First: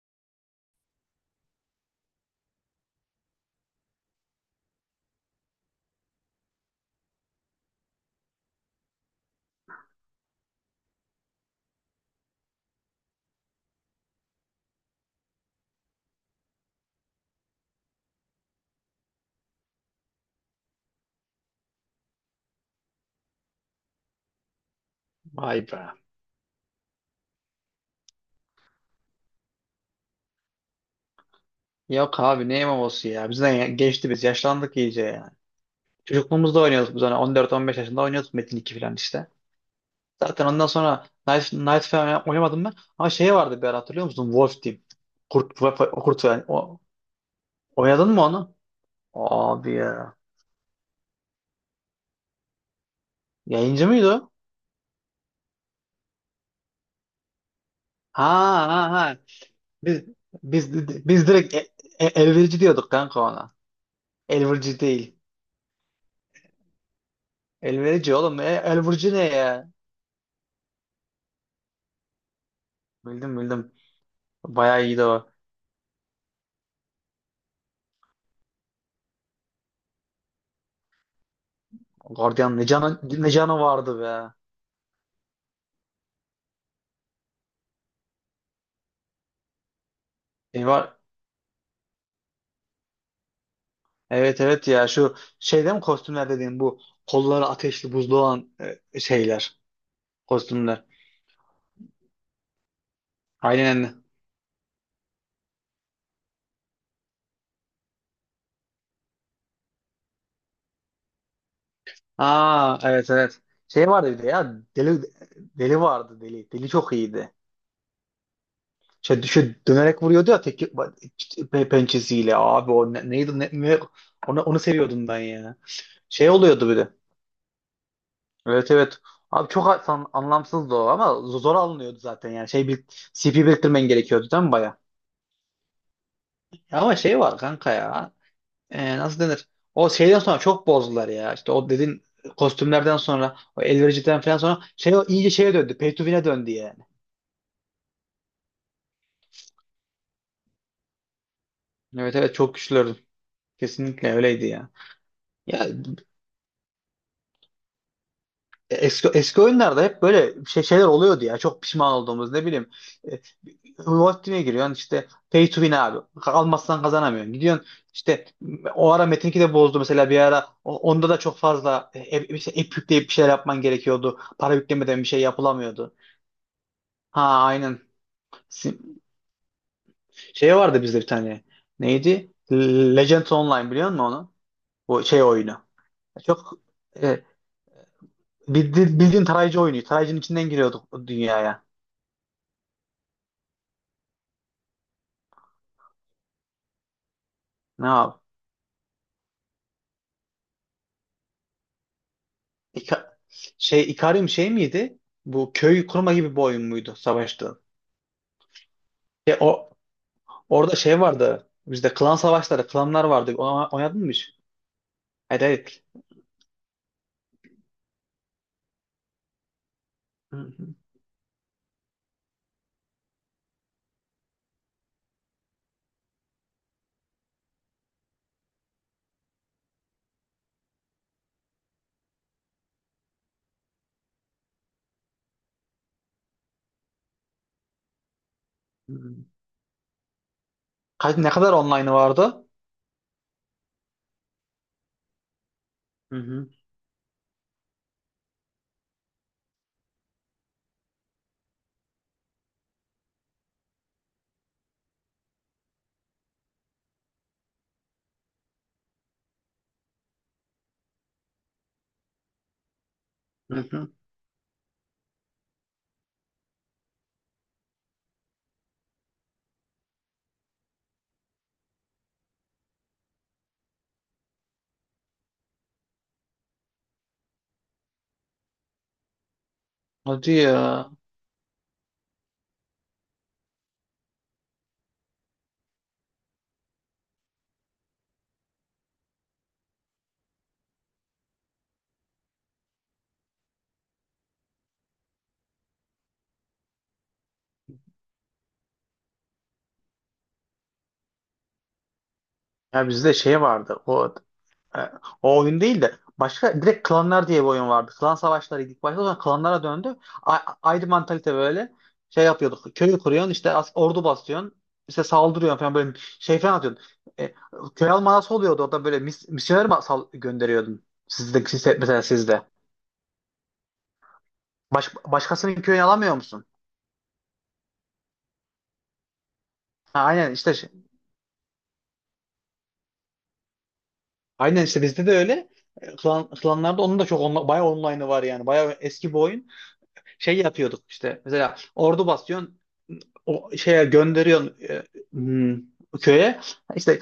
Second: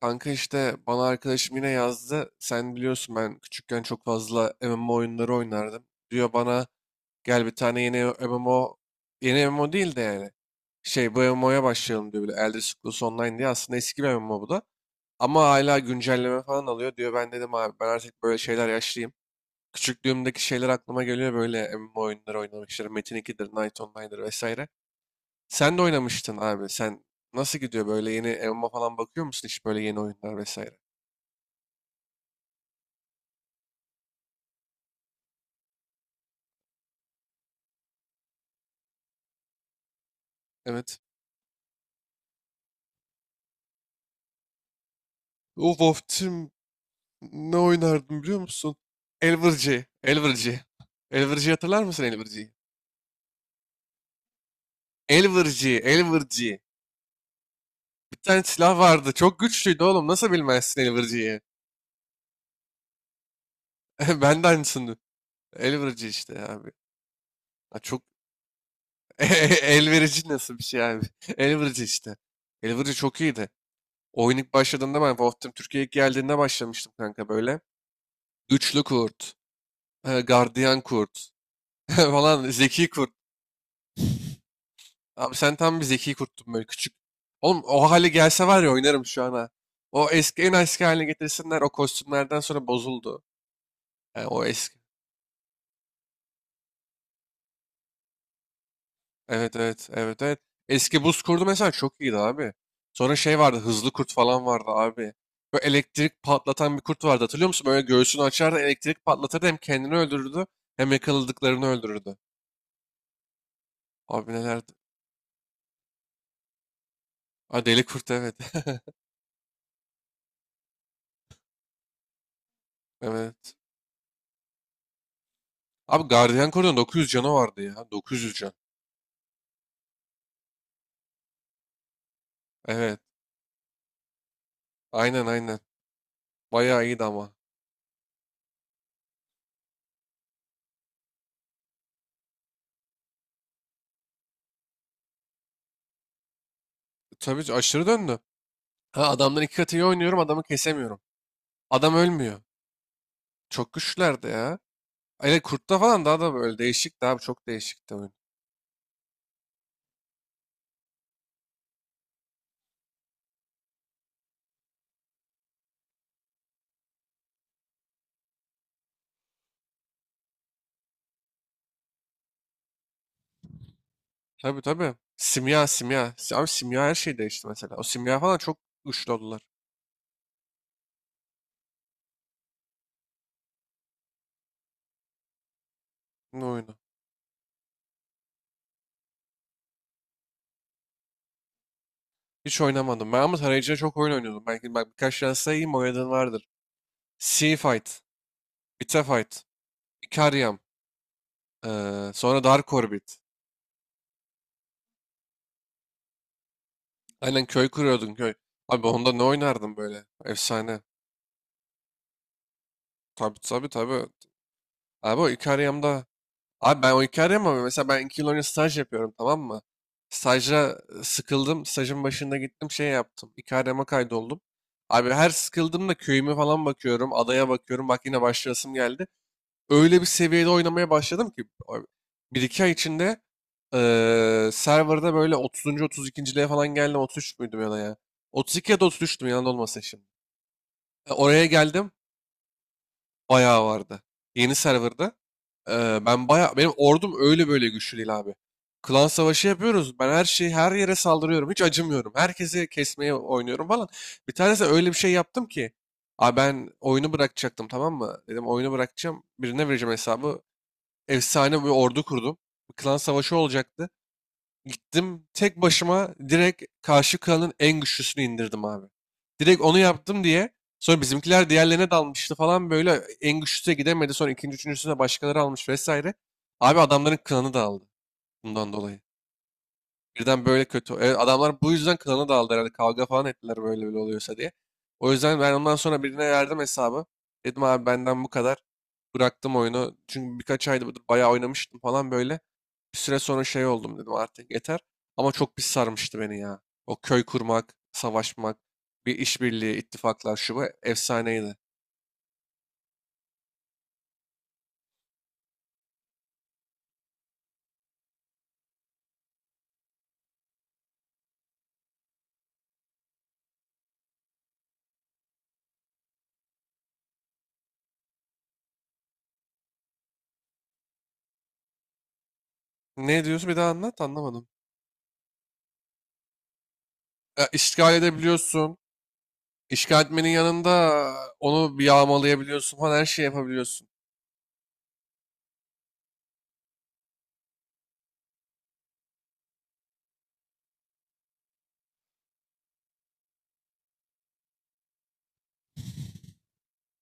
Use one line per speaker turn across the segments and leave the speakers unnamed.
Kanka işte bana arkadaşım yine yazdı. Sen biliyorsun ben küçükken çok fazla MMO oyunları oynardım. Diyor bana gel bir tane yeni MMO, yeni MMO değil de yani. Şey bu MMO'ya başlayalım diyor bile. Elder Scrolls Online diye aslında eski bir MMO bu da. Ama hala güncelleme falan alıyor diyor. Ben dedim abi ben artık böyle şeyler yaşlıyım. Küçüklüğümdeki şeyler aklıma geliyor böyle MMO oyunları oynamışlar. Metin 2'dir, Knight Online'dır vesaire.
Vay
Sen de
be.
oynamıştın abi. Sen nasıl gidiyor böyle yeni MMO falan bakıyor musun hiç böyle yeni oyunlar vesaire?
Yok abi ne MMO'su ya. Bizden geçti biz. Yaşlandık iyice yani. Çocukluğumuzda oynuyorduk biz hani 14-15 yaşında oynuyorduk Metin iki falan işte. Zaten ondan
Evet.
sonra Knight falan oynamadım ben. Ama şey vardı bir ara hatırlıyor musun? Wolf Team. Kurt,
Of of
kurt yani.
Tim ne
Oynadın mı
oynardım biliyor
onu?
musun?
Abi
Elvırcı,
ya.
Elvırcı. Elvırcı hatırlar mısın Elvırcı'yı?
Yayıncı mıydı o?
Elvırcı, Elvırcı. Bir
Ha
tane silah
ha
vardı.
ha.
Çok güçlüydü
Biz
oğlum. Nasıl
biz
bilmezsin
biz
Elvırcı'yı?
direkt elverici diyorduk kanka ona.
Ben de
Elverici
aynısını.
değil.
Elvırcı işte abi. Ha, çok
Elverici oğlum. Elverici ne ya?
elverici nasıl bir şey abi? Elvırcı işte. Elvırcı çok
Bildim
iyiydi.
bildim.
Oyun ilk
Bayağı
başladığında
iyiydi
ben
o.
Wolf Team Türkiye'ye ilk geldiğinde başlamıştım kanka böyle. Güçlü kurt, gardiyan kurt falan,
Guardian ne
zeki
canı,
kurt.
ne canı vardı be.
Abi sen tam bir zeki kurttun böyle küçük. Oğlum o hale gelse var ya oynarım şu an ha. O eski en
E
eski
var.
haline getirsinler o kostümlerden sonra bozuldu. Yani
Evet
o
evet
eski.
ya şu şeyde mi kostümler dediğim bu kolları ateşli buzlu olan
Evet
şeyler
evet evet evet.
kostümler.
Eski buz kurdu mesela çok iyiydi abi. Sonra şey vardı hızlı
Aynen.
kurt falan vardı abi. Böyle elektrik patlatan bir kurt vardı hatırlıyor musun? Böyle göğsünü açardı elektrik patlatırdı hem kendini öldürürdü hem yakaladıklarını öldürürdü.
Aa evet evet. Şey vardı bir de
Abi
ya
nelerdi?
deli vardı deli. Deli çok iyiydi.
Ha, deli kurt evet.
Şey, şu dönerek vuruyordu ya tek pençesiyle abi o ne- neydi ne,
Evet.
ne- onu seviyordum ben ya.
Abi
Şey
gardiyan
oluyordu
kurdun
bir de.
900 canı vardı ya. 900 can.
Evet evet. Abi çok anlamsızdı o ama zor alınıyordu zaten yani. Şey bir
Evet.
CP biriktirmen gerekiyordu değil mi baya?
Aynen aynen.
Ya
Bayağı
ama
iyiydi
şey
ama.
var kanka ya. Nasıl denir? O şeyden sonra çok bozdular ya. İşte o dediğin kostümlerden sonra o elvericiden falan sonra şey o iyice şeye döndü. Pay to win'e döndü yani.
Tabii aşırı döndü. Ha adamdan iki katı iyi oynuyorum adamı kesemiyorum. Adam
Evet evet
ölmüyor.
çok güçlüydü.
Çok
Kesinlikle
güçlülerdi
öyleydi
ya.
ya.
Hele
Ya
kurtta falan daha da böyle değişikti abi çok değişikti oyun.
eski oyunlarda hep böyle şeyler oluyordu ya. Çok pişman olduğumuz ne bileyim. e, Wolfteam'e giriyorsun işte pay to win abi. Almazsan kazanamıyorsun. Gidiyorsun işte o ara Metin 2 de bozdu mesela bir ara onda da çok fazla hep, işte app yükleyip bir şeyler yapman gerekiyordu. Para
Tabii tabii.
yüklemeden bir şey
Simya
yapılamıyordu.
simya. Abi simya her şey
Ha
değişti mesela.
aynen.
O simya falan çok
Sim-
güçlü oldular.
Şey vardı bizde bir tane. Neydi? Legends Online biliyor musun onu? Bu şey oyunu.
Ne
Çok
oyunu?
e, bildiğin tarayıcı oyunu. Tarayıcının içinden giriyorduk o dünyaya.
Hiç oynamadım. Ben ama tarayıcıda çok oyun oynuyordum. Belki bak birkaç tane sayayım oynadığın vardır. Sea
Ne
Fight,
yap?
Bita Fight, Ikariam, sonra Dark Orbit.
İka- Şey Ikarium şey miydi? Bu köy kurma gibi bir oyun muydu
Aynen
savaşta?
köy kuruyordun köy. Abi onda ne
E, o
oynardım böyle?
Orada
Efsane.
şey vardı. Bizde klan savaşları, klanlar vardı.
Tabii tabii
Ona, oynadın
tabii.
mı hiç?
Abi o
Hayır, hayır.
Ikariam'da. Abi ben o Ikariam ama mesela ben 2 yıl önce staj yapıyorum tamam mı?
Hı hı
Stajda sıkıldım. Stajın başında gittim şey yaptım. Ikariam'a kaydoldum. Abi her sıkıldığımda köyüme falan bakıyorum. Adaya bakıyorum. Bak yine başlayasım geldi. Öyle bir seviyede oynamaya başladım ki. Bir iki ay içinde serverda böyle 30. 32.liğe falan geldim. 33 müydüm ya da ya? 32 ya da
hı.
33'tüm yanında olmasın şimdi.
Ne
Oraya
kadar online'ı
geldim.
vardı?
Bayağı vardı. Yeni serverda.
Hı
Ben
hı.
baya benim ordum öyle böyle güçlü değil abi. Klan savaşı yapıyoruz. Ben her şeyi her yere saldırıyorum. Hiç acımıyorum. Herkesi kesmeye oynuyorum falan. Bir tanesi öyle bir şey yaptım ki. Abi ben oyunu bırakacaktım tamam mı? Dedim oyunu bırakacağım. Birine vereceğim hesabı. Efsane bir ordu kurdum. Klan savaşı
Hı hı.
olacaktı. Gittim tek başıma direkt karşı kralın en güçlüsünü indirdim abi. Direkt onu yaptım diye sonra bizimkiler diğerlerine dalmıştı falan böyle en güçlüsüne gidemedi. Sonra ikinci üçüncüsüne başkaları almış vesaire. Abi adamların klanı dağıldı bundan dolayı.
Hadi
Birden böyle
ya.
kötü. Evet, adamlar bu yüzden klana daldı herhalde. Kavga falan ettiler böyle böyle oluyorsa diye. O yüzden ben ondan sonra birine verdim hesabı. Dedim abi benden bu kadar. Bıraktım oyunu. Çünkü birkaç ayda bayağı oynamıştım falan böyle. Bir süre sonra şey oldum dedim artık yeter. Ama çok pis sarmıştı beni ya. O köy kurmak, savaşmak, bir işbirliği, ittifaklar şu bu efsaneydi.
Ya bizde şey vardı. E, O oyun değil de başka direkt klanlar diye bir oyun vardı. Klan savaşlarıydı ilk başta sonra klanlara döndü. Ayrı mantalite böyle şey yapıyorduk. Köyü kuruyorsun işte ordu basıyorsun. İşte saldırıyorsun falan böyle şey falan atıyordun. E, Köy almanası oluyordu orada böyle misyoner mi gönderiyordun? Sizde, sizde, mesela sizde.
Ne diyorsun bir daha anlat anlamadım.
Başkasının köyünü alamıyor musun?
Ya, işgal edebiliyorsun.
Ha,
İşgal etmenin
aynen işte şey-
yanında onu bir yağmalayabiliyorsun falan her şeyi yapabiliyorsun.
aynen işte bizde de öyle. Klanlarda onun da çok bayağı online'ı var yani. Bayağı eski bir oyun. Şey yapıyorduk işte mesela ordu basıyorsun o şeye gönderiyorsun, hmm, köye işte,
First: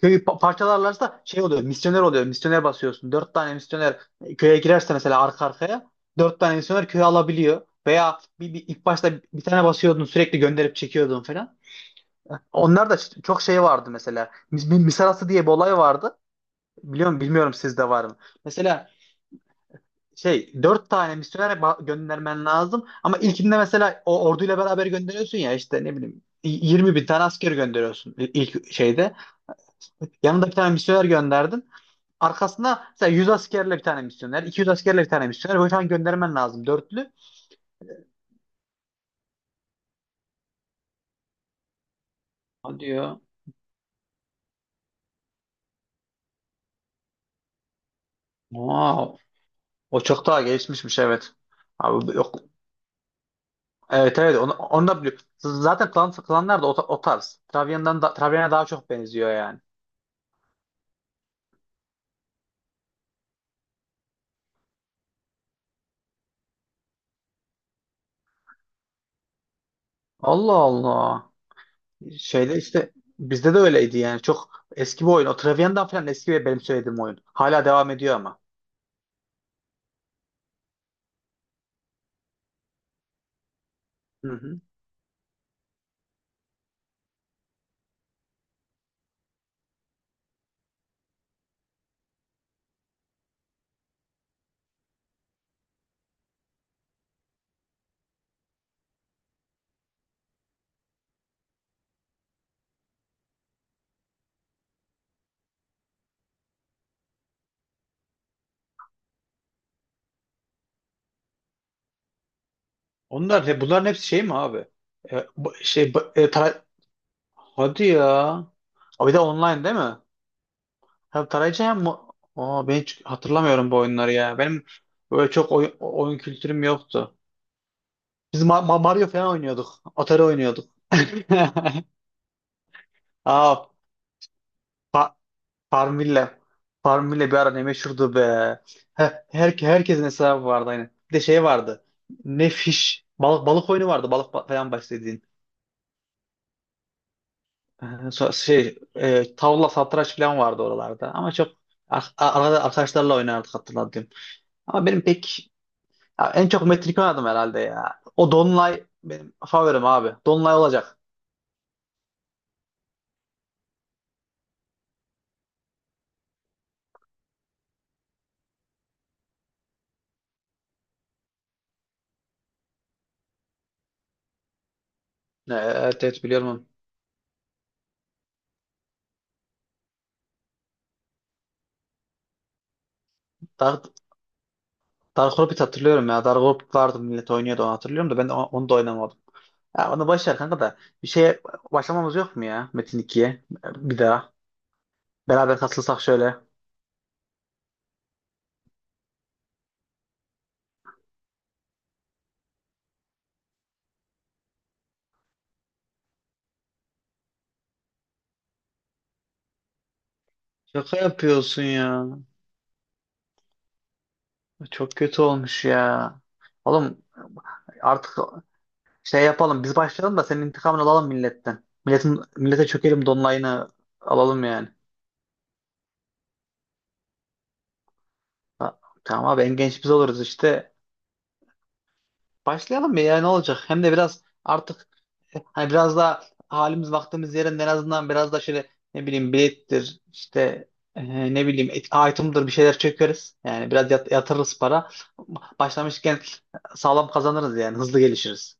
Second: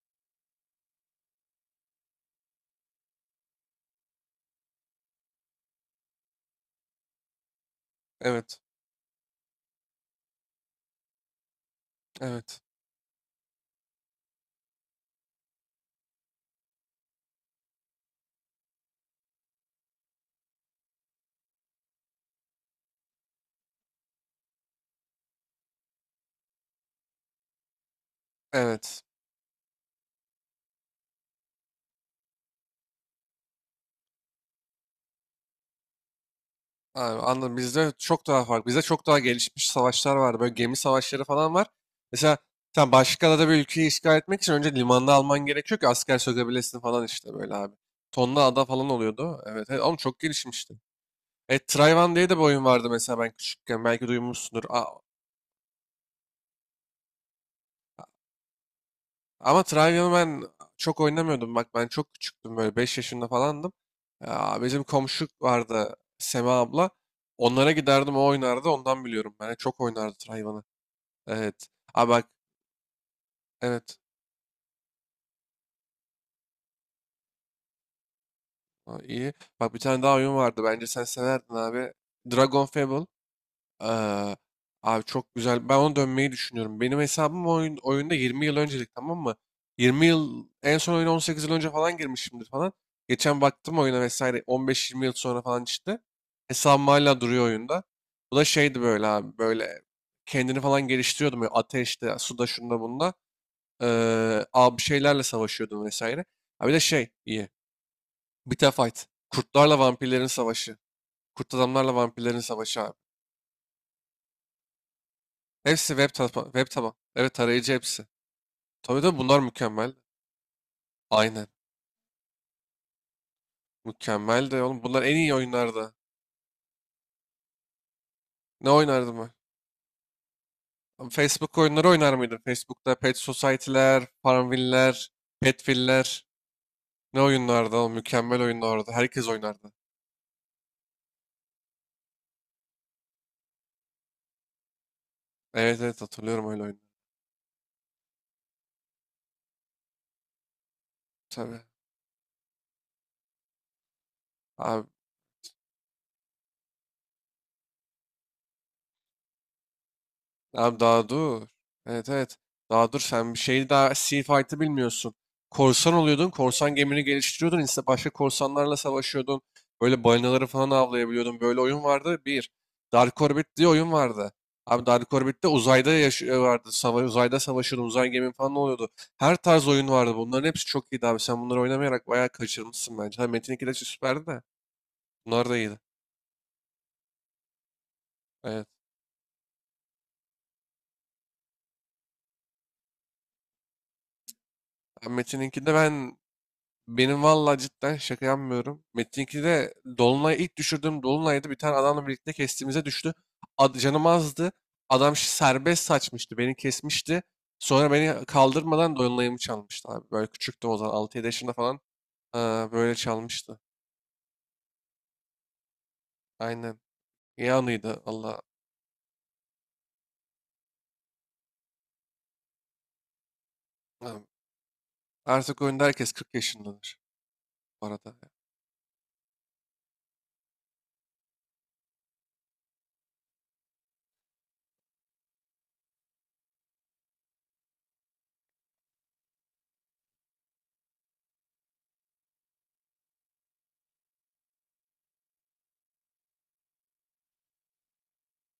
köyü parçalarlarsa şey oluyor, misyoner oluyor, misyoner basıyorsun dört tane misyoner, köye girerse mesela arka arkaya dört tane misyoner köyü alabiliyor, veya
Evet.
ilk başta bir tane basıyordun sürekli gönderip çekiyordun falan.
Evet.
Onlar da çok şey vardı mesela misarası diye bir olay vardı, biliyorum bilmiyorum sizde var mı. Mesela şey, dört tane misyoner göndermen lazım. Ama ilkinde mesela o orduyla beraber gönderiyorsun ya işte ne bileyim 20 bin tane asker gönderiyorsun ilk
Evet.
şeyde. Yanında bir tane misyoner gönderdin. Arkasına mesela 100 askerle bir tane misyoner, 200 askerle bir tane misyoner. Böyle falan göndermen lazım dörtlü.
Abi, anladım. Bizde çok daha farklı. Bizde çok daha gelişmiş savaşlar var. Böyle gemi savaşları falan var. Mesela
Hadi
sen
ya.
başka da bir ülkeyi işgal etmek için önce limanda alman gerekiyor ki asker sökebilesin falan işte böyle abi. Tonla ada falan
Wow.
oluyordu. Evet. Evet. Ama
O
çok
çok daha
gelişmişti.
gelişmişmiş evet.
Trayvan
Abi
diye de
yok.
bir oyun vardı mesela ben küçükken. Belki
Evet evet, onu,
duymuşsundur.
onu da biliyorum. Zaten klanlar da o tarz. Travian'a daha çok benziyor yani.
Ama Trivial'ı ben çok oynamıyordum. Bak ben çok küçüktüm böyle 5 yaşında falandım. Ya, bizim komşu vardı Sema abla. Onlara giderdim o oynardı ondan biliyorum. Ben çok oynardı
Allah
Trivial'ı.
Allah.
Evet. Aa bak
Şeyle işte bizde de
evet.
öyleydi yani. Çok eski bir oyun. O Travian'dan falan eski ve benim söylediğim oyun. Hala devam ediyor ama.
Aa, iyi. Bak bir tane daha oyun vardı bence sen severdin abi. Dragon Fable.
Hı
Eee,
hı.
abi çok güzel. Ben ona dönmeyi düşünüyorum. Benim hesabım oyun, oyunda 20 yıl öncelik tamam mı? 20 yıl en son oyuna 18 yıl önce falan girmişimdir falan. Geçen baktım oyuna vesaire 15-20 yıl sonra falan çıktı. Hesabım hala duruyor oyunda. Bu da şeydi böyle abi böyle kendini falan geliştiriyordum. Böyle ateşte, suda, şunda, bunda. Abi bir şeylerle savaşıyordum vesaire. Ha bir de şey iyi. Bita Fight. Kurtlarla vampirlerin savaşı. Kurt adamlarla vampirlerin savaşı abi.
Bunların hepsi şey mi abi?
Hepsi web tapa,
Tara-.
web taba. Evet tarayıcı
Hadi
hepsi.
ya.
Tabii
Abi bir
tabii
de
bunlar
online değil
mükemmel.
mi? Hem
Aynen.
tarayıcı hem mo-. Aa, ben hiç hatırlamıyorum bu oyunları ya.
Mükemmel de
Benim
oğlum bunlar en
böyle
iyi
çok
oyunlardı.
oyun kültürüm yoktu. Biz
Ne
Mario
oynardım
falan
ben?
oynuyorduk. Atari oynuyorduk.
Abi Facebook oyunları oynar mıydım? Facebook'ta Pet
Aa,
Society'ler, Farmville'ler,
fa-
Petville'ler.
Farmville.
Ne
Farmville bir ara ne
oyunlardı oğlum?
meşhurdu be.
Mükemmel oyunlardı. Herkes oynardı.
Herkesin hesabı vardı aynı. Bir de şey vardı. Ne fiş. Balık oyunu vardı. Falan başladığın.
Evet evet hatırlıyorum öyle oyunları.
Tavla satranç falan vardı oralarda. Ama çok
Tabii.
arada arkadaşlarla oynardık, hatırladım. Ama
Abi
benim pek, ya en çok Metin iki oynadım herhalde ya. O Donlay benim favorim abi. Donlay
Abi
olacak.
daha dur. Evet evet. Daha dur sen bir şeyi daha Sea Fight'ı bilmiyorsun. Korsan oluyordun. Korsan gemini geliştiriyordun. İşte başka korsanlarla savaşıyordun. Böyle balinaları falan avlayabiliyordun. Böyle oyun vardı. Bir. Dark Orbit diye oyun vardı. Abi Dark Orbit'te uzayda
Evet,
yaş
evet biliyorum. Onu.
vardı. Uzayda savaşıyordun. Uzay gemin falan oluyordu. Her tarz oyun vardı. Bunların hepsi çok iyiydi abi. Sen bunları oynamayarak bayağı kaçırmışsın bence. Ha, Metin 2 de
Dark,
süperdi de.
Dark
Bunlar da
Orbit
iyiydi.
hatırlıyorum ya. Dark Orbit vardı, millet oynuyordu onu hatırlıyorum da, ben de
Evet.
onu da oynamadım. Ya onu boş ver kanka da. Bir şeye başlamamız yok mu ya Metin 2'ye? Bir daha.
Ha, Metin
Beraber
2'de
katılsak
ben
şöyle.
Benim valla cidden şaka yapmıyorum. Metin'inki de Dolunay ilk düşürdüğüm Dolunay'da bir tane adamla birlikte kestiğimize düştü. Canım azdı. Adam serbest saçmıştı. Beni kesmişti. Sonra beni kaldırmadan Dolunay'ımı çalmıştı abi. Böyle küçüktüm o zaman.
Şaka
6-7 yaşında
yapıyorsun
falan.
ya.
Aa, böyle çalmıştı.
Çok kötü olmuş ya.
Aynen.
Oğlum
İyi anıydı
artık
Allah.
şey yapalım. Biz başlayalım da senin intikamını alalım milletten. Millete çökelim, donlayını alalım yani.
Artık oyunda herkes 40 yaşındadır bu arada.
Ha, tamam abi, en genç biz oluruz işte. Başlayalım mı ya, ne olacak? Hem de biraz artık, hani biraz daha halimiz vaktimiz yerinde, en azından biraz da şöyle ne bileyim bilettir işte, item'dır bir şeyler çökeriz. Yani biraz yatırırız para. Başlamışken sağlam kazanırız yani, hızlı gelişiriz.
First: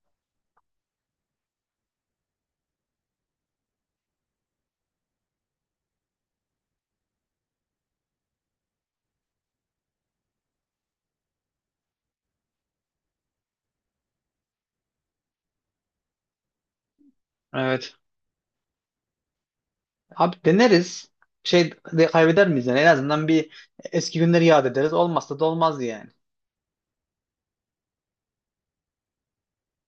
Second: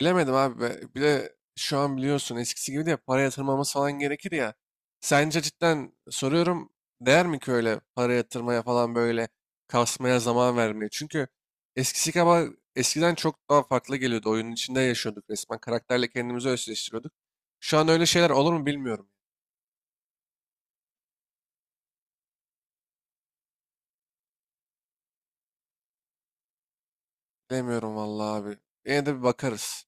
Bilemedim abi. Bir de şu an biliyorsun eskisi gibi de para yatırmamız falan gerekir ya. Sence cidden soruyorum değer mi ki öyle para yatırmaya falan böyle kasmaya zaman vermeye? Çünkü eskisi kadar eskiden çok daha farklı geliyordu. Oyunun içinde yaşıyorduk resmen. Karakterle kendimizi özleştiriyorduk. Şu an
Evet.
öyle şeyler olur mu bilmiyorum.
Abi deneriz. Şey de kaybeder miyiz yani? En azından bir eski günleri yad ederiz. Olmazsa da olmaz yani.
Demiyorum vallahi abi. Yine de bir bakarız.